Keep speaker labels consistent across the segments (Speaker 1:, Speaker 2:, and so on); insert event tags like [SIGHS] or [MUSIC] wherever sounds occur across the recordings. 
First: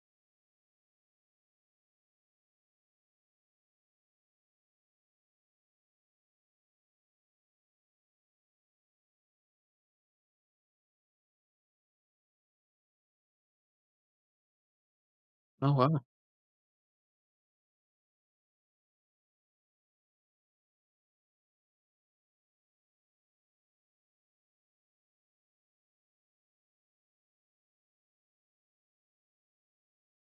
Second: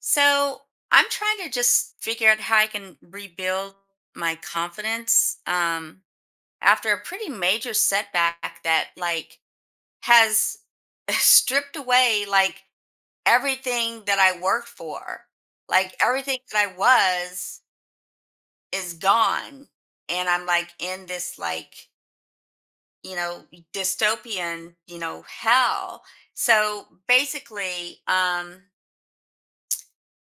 Speaker 1: So I'm trying to just figure out how I can rebuild my confidence after a pretty major setback that like has [LAUGHS] stripped away like everything that I worked for,
Speaker 2: Oh,
Speaker 1: like
Speaker 2: wow.
Speaker 1: everything that I was is gone, and I'm like in this like you know dystopian hell. So basically,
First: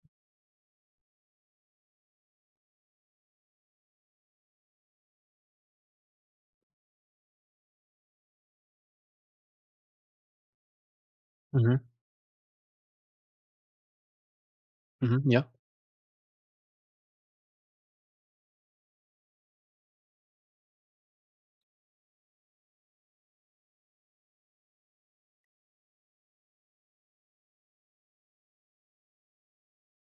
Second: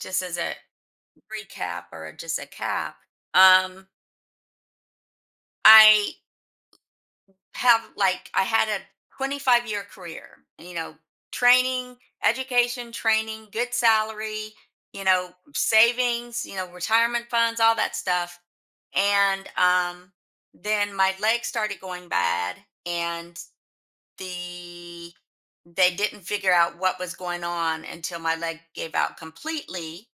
Speaker 1: just as a free cap or just a cap. Um, I have like I had a 25-year career, you know,
Speaker 2: Mhm.
Speaker 1: training, education, training, good salary, you
Speaker 2: Mhm.
Speaker 1: know,
Speaker 2: Yeah.
Speaker 1: savings, you know, retirement funds, all that stuff. And then my legs started going bad, and the they didn't figure out what was going on until my leg gave out completely,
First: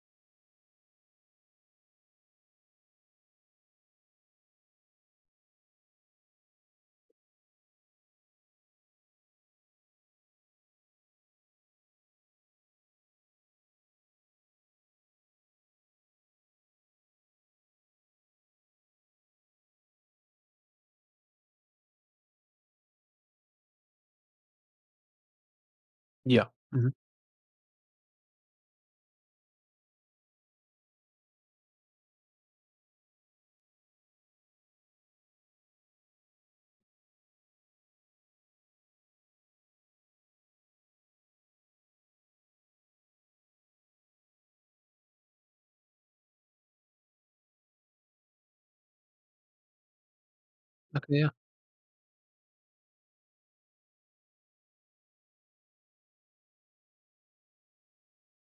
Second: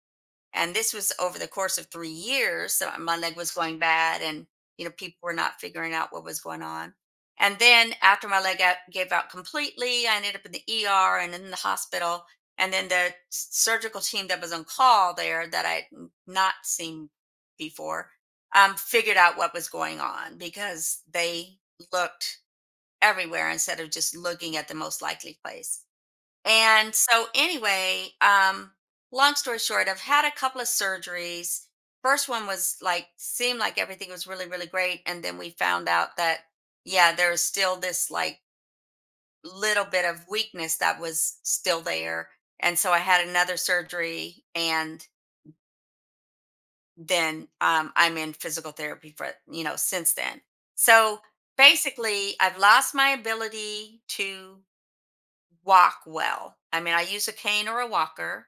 Speaker 1: and this was over the course of 3 years. So my leg was going bad, and you know, people were not figuring out what was going on. And then after my leg out, gave out completely, I ended up in the ER and in the hospital. And then the surgical team that was on call there that I had not seen before figured out what was going on because they looked everywhere instead of just looking at the most likely place.
Speaker 2: Yeah. Mhm.
Speaker 1: And so anyway, long story short, I've had a couple of surgeries. First one was like seemed like everything was really, really great. And then we found out that, yeah, there was still this like little bit of weakness that was still there. And so I had another surgery, and then I'm in physical therapy for, you know, since then.
Speaker 2: Okay,
Speaker 1: So
Speaker 2: yeah.
Speaker 1: basically I've lost my ability to walk well. I mean, I use a cane or a walker.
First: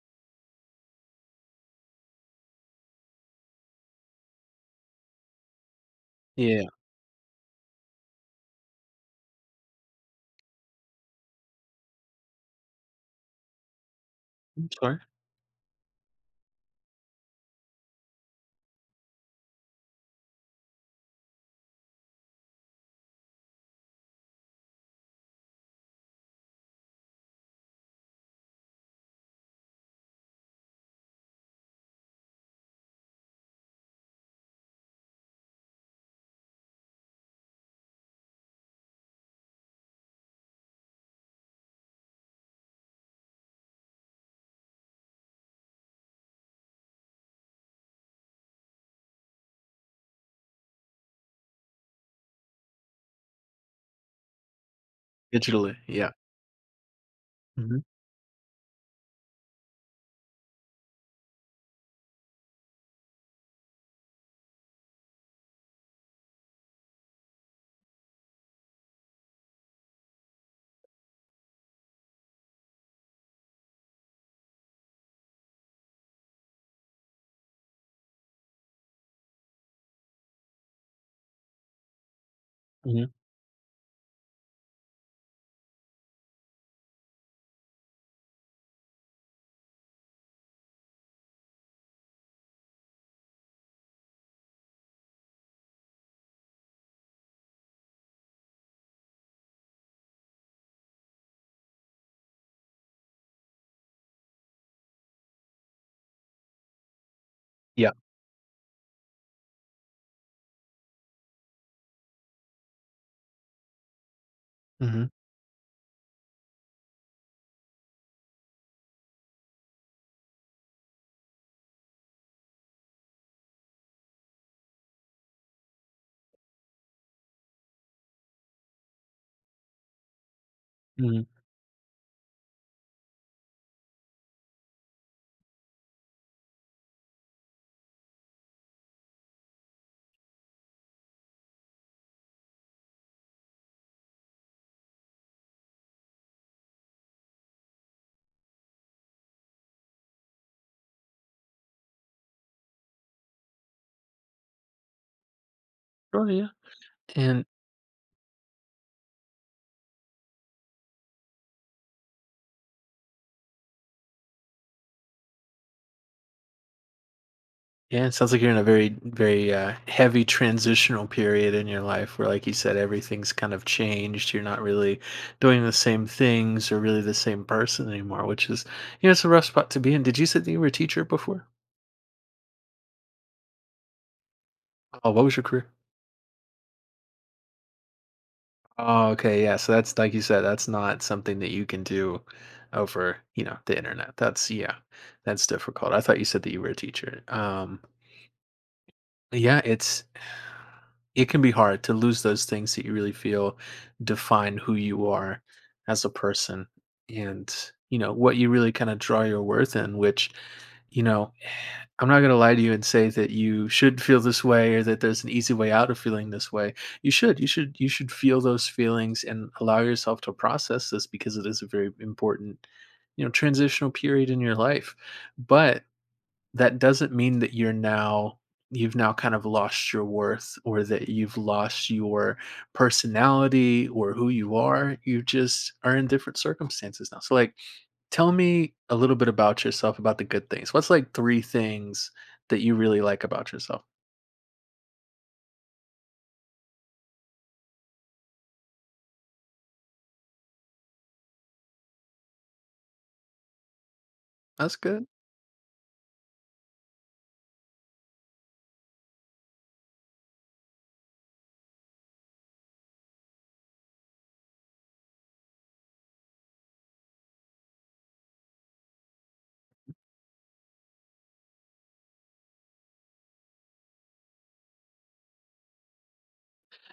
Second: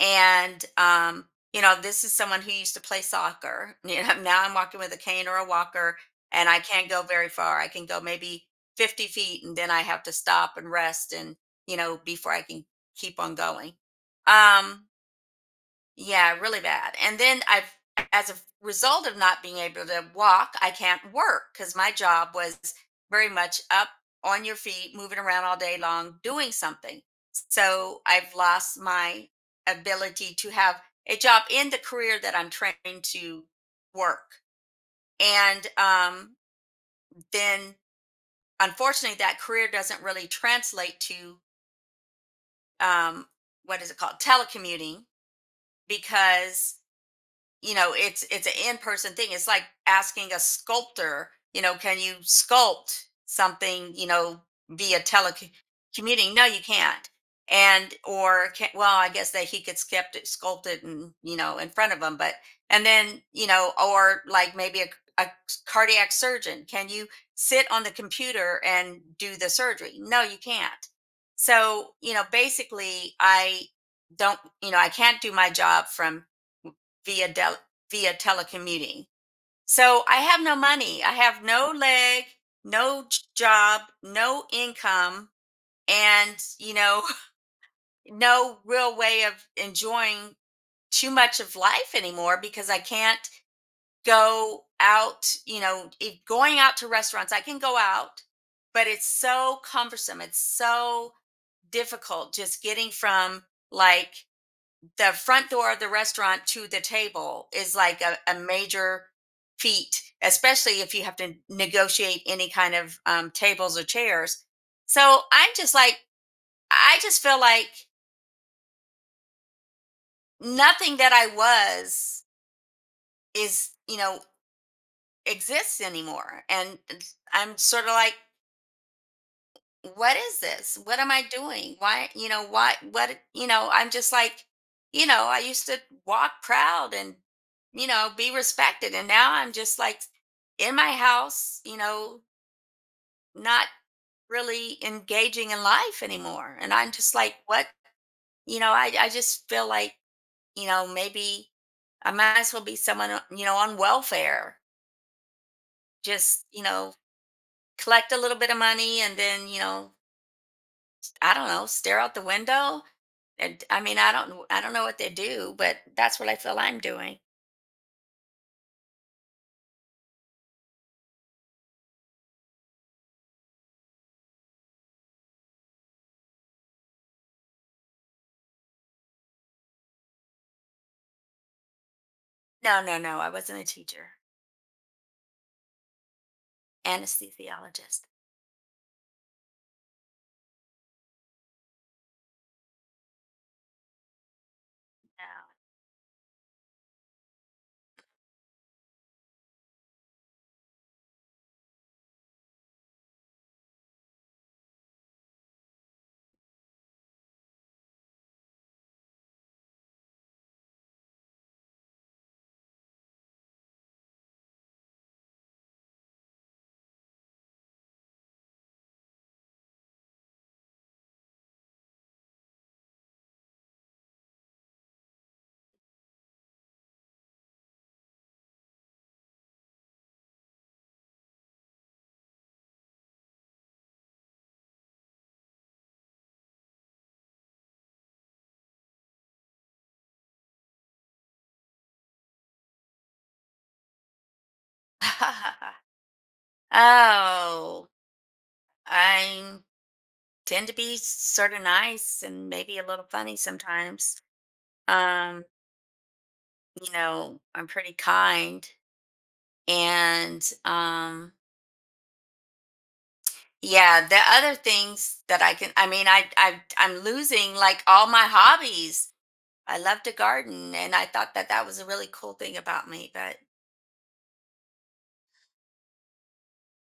Speaker 1: And you know, this is someone who used to play soccer. [LAUGHS] You know, now I'm walking with a cane or a walker, and I
Speaker 2: Yeah.
Speaker 1: can't go very far. I can go maybe 50 feet, and then I have to stop and rest, and you know, before I can keep on going.
Speaker 2: I'm
Speaker 1: Um,
Speaker 2: sorry.
Speaker 1: yeah, really bad. And then I've, as a result of not being able to walk, I can't work because my job was very much up on your feet, moving around all day long, doing something. So I've lost my ability to have a job in the career that I'm trained to work. And then, unfortunately, that career doesn't really translate to um, what is it called? Telecommuting, because you know, it's an in-person thing. It's like asking a sculptor, you know, can you sculpt something, you know, via
Speaker 2: Digitally. Yeah.
Speaker 1: telecommuting? No, you can't.
Speaker 2: Mhm.
Speaker 1: And or can, well, I guess that he could sculpt it, and you know, in front of him. But and then you know, or like maybe a cardiac surgeon, can you sit on the computer and do the surgery? No, you can't. So you know, basically I don't, you know, I can't do my job from via del- via telecommuting. So I have no money. I have no leg, no
Speaker 2: Mhm.
Speaker 1: job, no income, and you know, [LAUGHS] no real way of enjoying too much of life anymore because I can't go out. You know, if going out to restaurants, I can go out, but it's so cumbersome. It's so difficult just getting from like the front door of the restaurant to the table is
Speaker 2: Yeah.
Speaker 1: like a major feat, especially if you have to negotiate any kind of tables or chairs.
Speaker 2: Mhm.
Speaker 1: So I'm just like, I just feel like nothing that I was is, you know, exists anymore. And I'm sort of like, what is this? What am I
Speaker 2: Mhm.
Speaker 1: doing? Why, you know, why, what, you know, I'm just like, you know, I used to walk proud and, you know, be respected. And now I'm just like in my house, you know, not really engaging in life anymore. And I'm just like, what, you know, I just feel like, you know, maybe I might as well be someone, you know, on welfare,
Speaker 2: Sure,
Speaker 1: just,
Speaker 2: yeah.
Speaker 1: you know,
Speaker 2: And
Speaker 1: collect a little bit of money and then, you know, I don't know, stare out the window. And I mean, I don't know what they do, but that's what I feel I'm doing.
Speaker 2: yeah, it sounds like you're in a very, very, heavy transitional period in your life where, like you said, everything's kind of changed. You're not really doing the same things or really the same person anymore, which is, you know, it's a rough spot to be in. Did you say that you were a teacher before?
Speaker 1: No, no, no. I wasn't a teacher.
Speaker 2: Oh, what was your career?
Speaker 1: Anesthesiologist.
Speaker 2: Oh, okay, yeah, so that's like you said, that's not something that you can do over, you know, the internet. That's yeah, that's difficult. I thought you said that you were a teacher. Yeah, it can be hard to lose those things that you really feel define who you are as a person and, you know, what you really kind of draw your worth in, which, you know, [SIGHS] I'm not going to lie to you and say that you should feel this way or that there's an easy way out of feeling this way. You should feel those feelings and allow yourself to process this because it is a very important, you know, transitional period in your life. But that doesn't mean that you've now kind of lost your worth or that you've lost your personality or who you are. You just are in different circumstances now. So like tell me a little bit about yourself, about the good things. What's like three things that you really like about yourself?
Speaker 1: No. [LAUGHS] Oh, I tend to be sort of nice and maybe a little funny sometimes.
Speaker 2: That's good.
Speaker 1: Um, you know, I'm pretty kind. And yeah, the other things that I can, I mean, I'm losing like all my hobbies. I love to garden, and I thought that that was a really cool thing about me, but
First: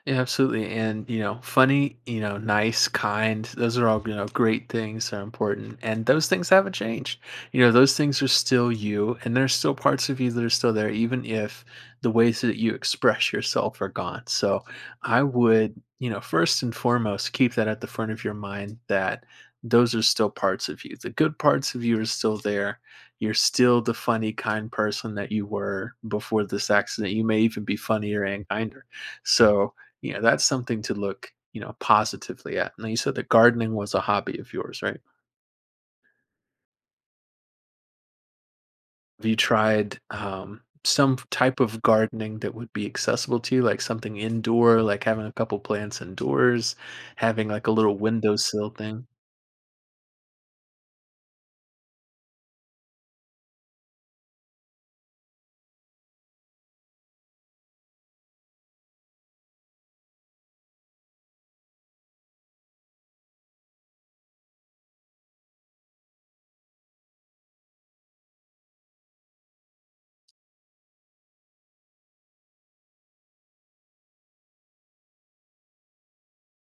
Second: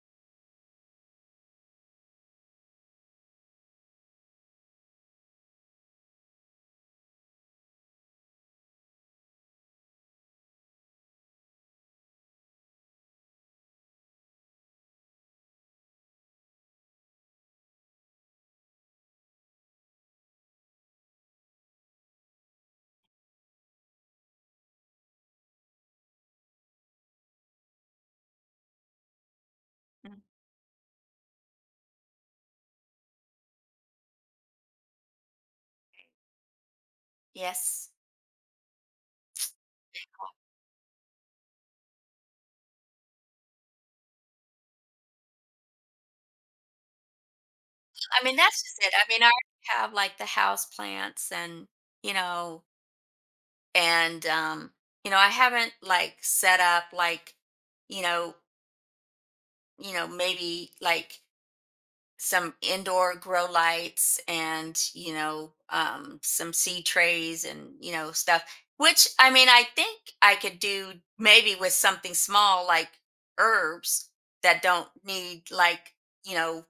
Speaker 2: Yeah, absolutely. And, you know, funny, you know, nice, kind, those are all, you know, great things that are important. And those things haven't changed. You know, those things are still you, and there's still parts of you that are still there, even if the ways that you express yourself are gone. So I would, you know, first and foremost, keep that at the front of your mind that those are still parts of you. The good parts of you are still there. You're still the funny, kind person that you were before this accident. You may even be funnier and kinder. So,
Speaker 1: mm,
Speaker 2: yeah, that's something to look, you know, positively at. Now, you said that gardening was a hobby of yours, right?
Speaker 1: yes.
Speaker 2: Have you tried some type of gardening that would be accessible to you, like something indoor, like having a couple plants indoors, having like a little
Speaker 1: I mean, that's
Speaker 2: windowsill
Speaker 1: just it. I
Speaker 2: thing?
Speaker 1: mean, I already have like the house plants you know, and you know, I haven't like set up like, you know, you know, maybe like some indoor grow lights and you know, some seed trays and you know, stuff, which I mean, I think I could do maybe with something small like herbs that don't need like you know,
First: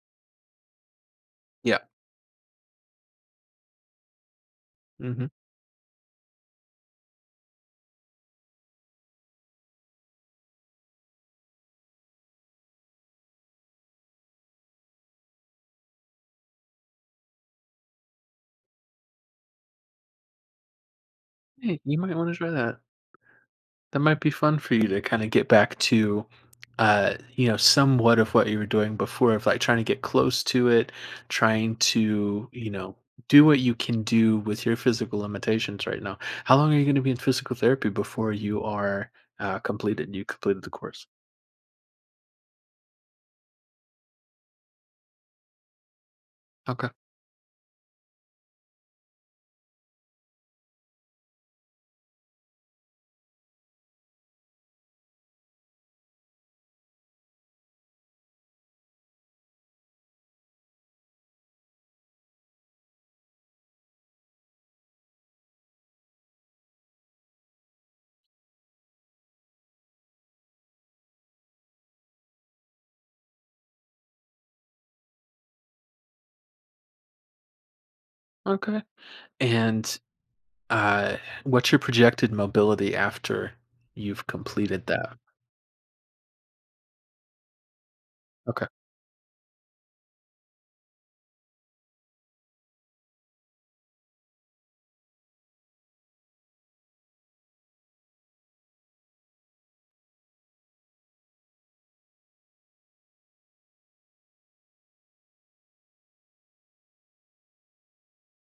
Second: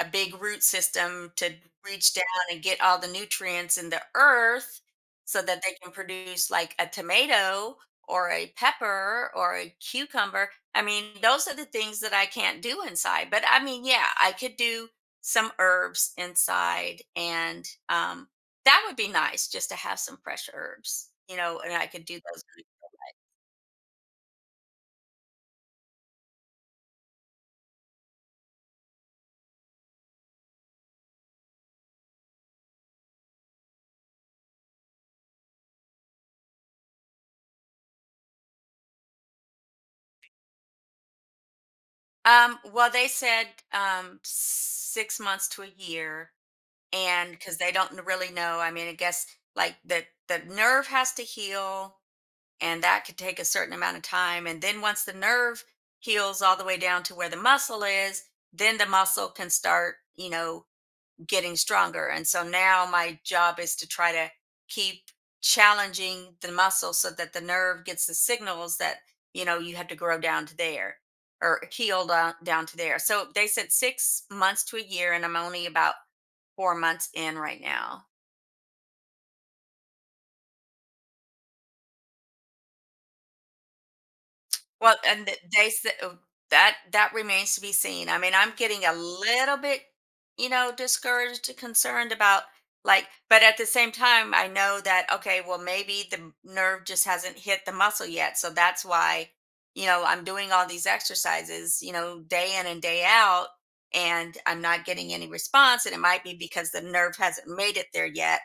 Speaker 1: a big root system to
Speaker 2: Yeah.
Speaker 1: reach down and get all the nutrients in the earth
Speaker 2: Hmm,
Speaker 1: so that they can produce like a tomato or a pepper or a cucumber. I mean, those are the things that I can't do inside. But I mean, yeah, I could do some herbs inside, and that would be nice just to have some fresh herbs, you know, and I
Speaker 2: you
Speaker 1: could do
Speaker 2: might want to
Speaker 1: those.
Speaker 2: try that. That might be fun for you to kinda get back to, you know, somewhat of what you were doing before of, like, trying to get close to it, trying to, you know, do what you can do with your physical limitations right now. How long are you gonna be in physical therapy before you completed the course?
Speaker 1: Well, they said 6 months to a year,
Speaker 2: Okay,
Speaker 1: and because they don't really know. I mean, I guess like the nerve has to heal, and that could take a certain amount of time. And then once the nerve heals all the way down to where the muscle is, then the muscle can start, you know, getting stronger. And so now my job is to try to keep challenging the muscle so that the nerve gets the signals that you know, you have to grow down to there or heal down, to there. So they said 6 months to a year, and I'm only about 4 months in right now.
Speaker 2: okay. And, uh, what's your projected mobility after you've completed
Speaker 1: Well,
Speaker 2: that?
Speaker 1: and th they said, oh, that remains to be seen. I mean, I'm
Speaker 2: Okay.
Speaker 1: getting a little bit, you know, discouraged and concerned about like, but at the same time, I know that okay, well, maybe the nerve just hasn't hit the muscle yet. So that's why, you know, I'm doing all these exercises, you know, day in and day out, and I'm not getting any response, and it might be because the nerve hasn't made it there yet.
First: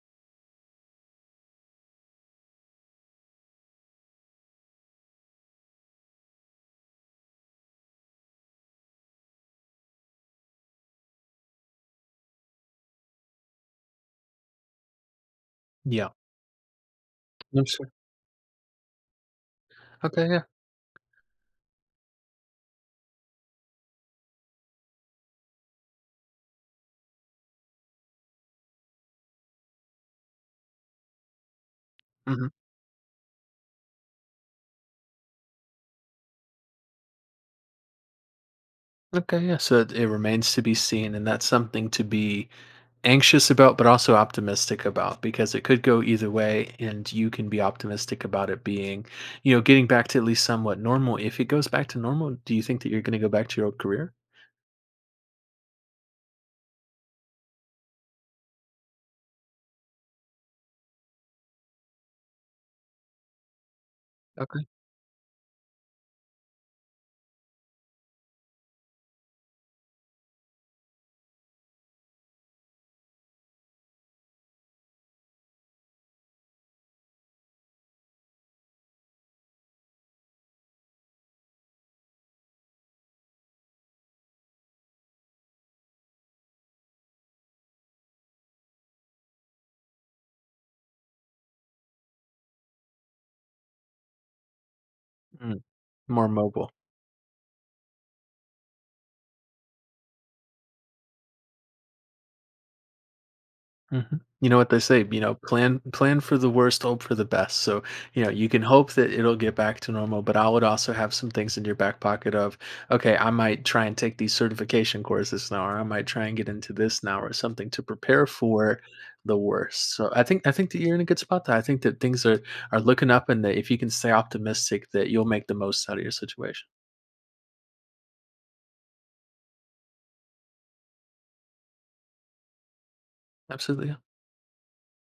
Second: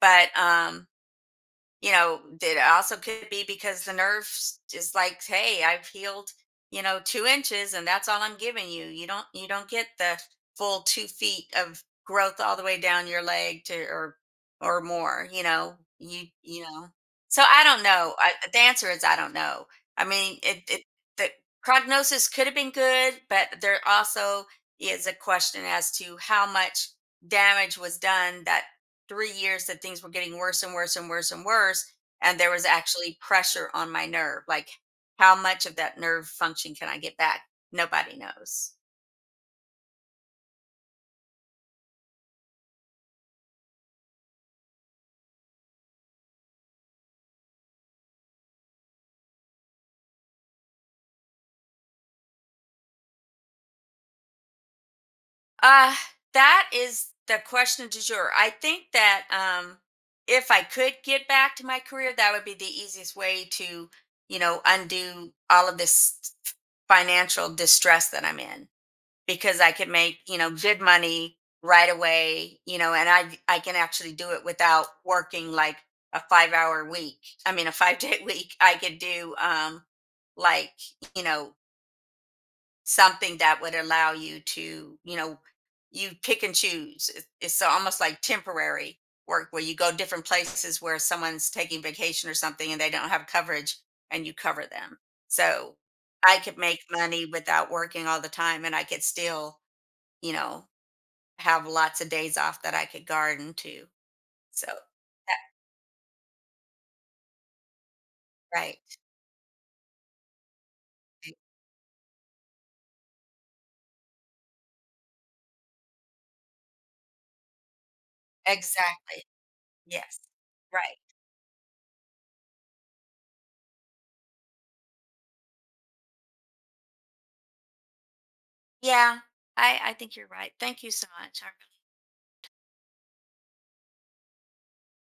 Speaker 1: But you know, that also could be because the nerves is like, hey, I've healed, you know, 2 inches and that's all I'm giving you. You don't get the full 2 feet of growth all the way down your leg to, or more, you know.
Speaker 2: Yeah.
Speaker 1: You know. So I
Speaker 2: I'm
Speaker 1: don't
Speaker 2: sure.
Speaker 1: know. The answer is I don't know. I
Speaker 2: Okay,
Speaker 1: mean,
Speaker 2: yeah.
Speaker 1: it the prognosis could have been good, but there also is a question as to how much damage was done, that 3 years that things were getting worse and worse and worse and worse. And there
Speaker 2: Mhm.
Speaker 1: was actually pressure on my nerve. Like, how much of that nerve function can I get back? Nobody knows.
Speaker 2: Okay, yeah. So it remains to be seen, and that's something to be anxious about, but also optimistic about, because it could go either way, and you can be optimistic about it being, you know, getting back to at least somewhat normal. If it goes back to normal, do you think that you're going to go back to your old career?
Speaker 1: Uh, that is the question du jour. I think that if I could get back to my career, that would be the easiest way to, you know,
Speaker 2: Okay.
Speaker 1: undo all of this financial distress that I'm in. Because I could make, you know, good money right away, you know, and I can actually do it without working like a 5-hour week. I mean, a 5-day [LAUGHS] week. I could do like, you know, something that would allow you to, you know, you pick and choose. It's so almost like temporary work where you go different places where someone's taking vacation or something and they don't have coverage, and you cover them.
Speaker 2: Mm,
Speaker 1: So,
Speaker 2: more
Speaker 1: I could
Speaker 2: mobile.
Speaker 1: make money without working all the time, and I could still, you know, have lots of days off that I could garden too.
Speaker 2: Mhm. You know
Speaker 1: So
Speaker 2: what they say, you know,
Speaker 1: that
Speaker 2: plan for the worst, hope for the best. So, you know, you can hope
Speaker 1: right.
Speaker 2: that it'll get back to normal, but I would also have some
Speaker 1: e-
Speaker 2: things in your back pocket of, okay, I might try and take these certification courses now, or I might try and get into this now or something to prepare for
Speaker 1: Exactly.
Speaker 2: the worst. So
Speaker 1: Yes.
Speaker 2: I think that you're
Speaker 1: Right.
Speaker 2: in a good spot there. I think that things are looking up and that if you can stay optimistic that you'll make the most out of your situation.
Speaker 1: Yeah. I think you're right. Thank you so much. I really
Speaker 2: Absolutely. Yeah.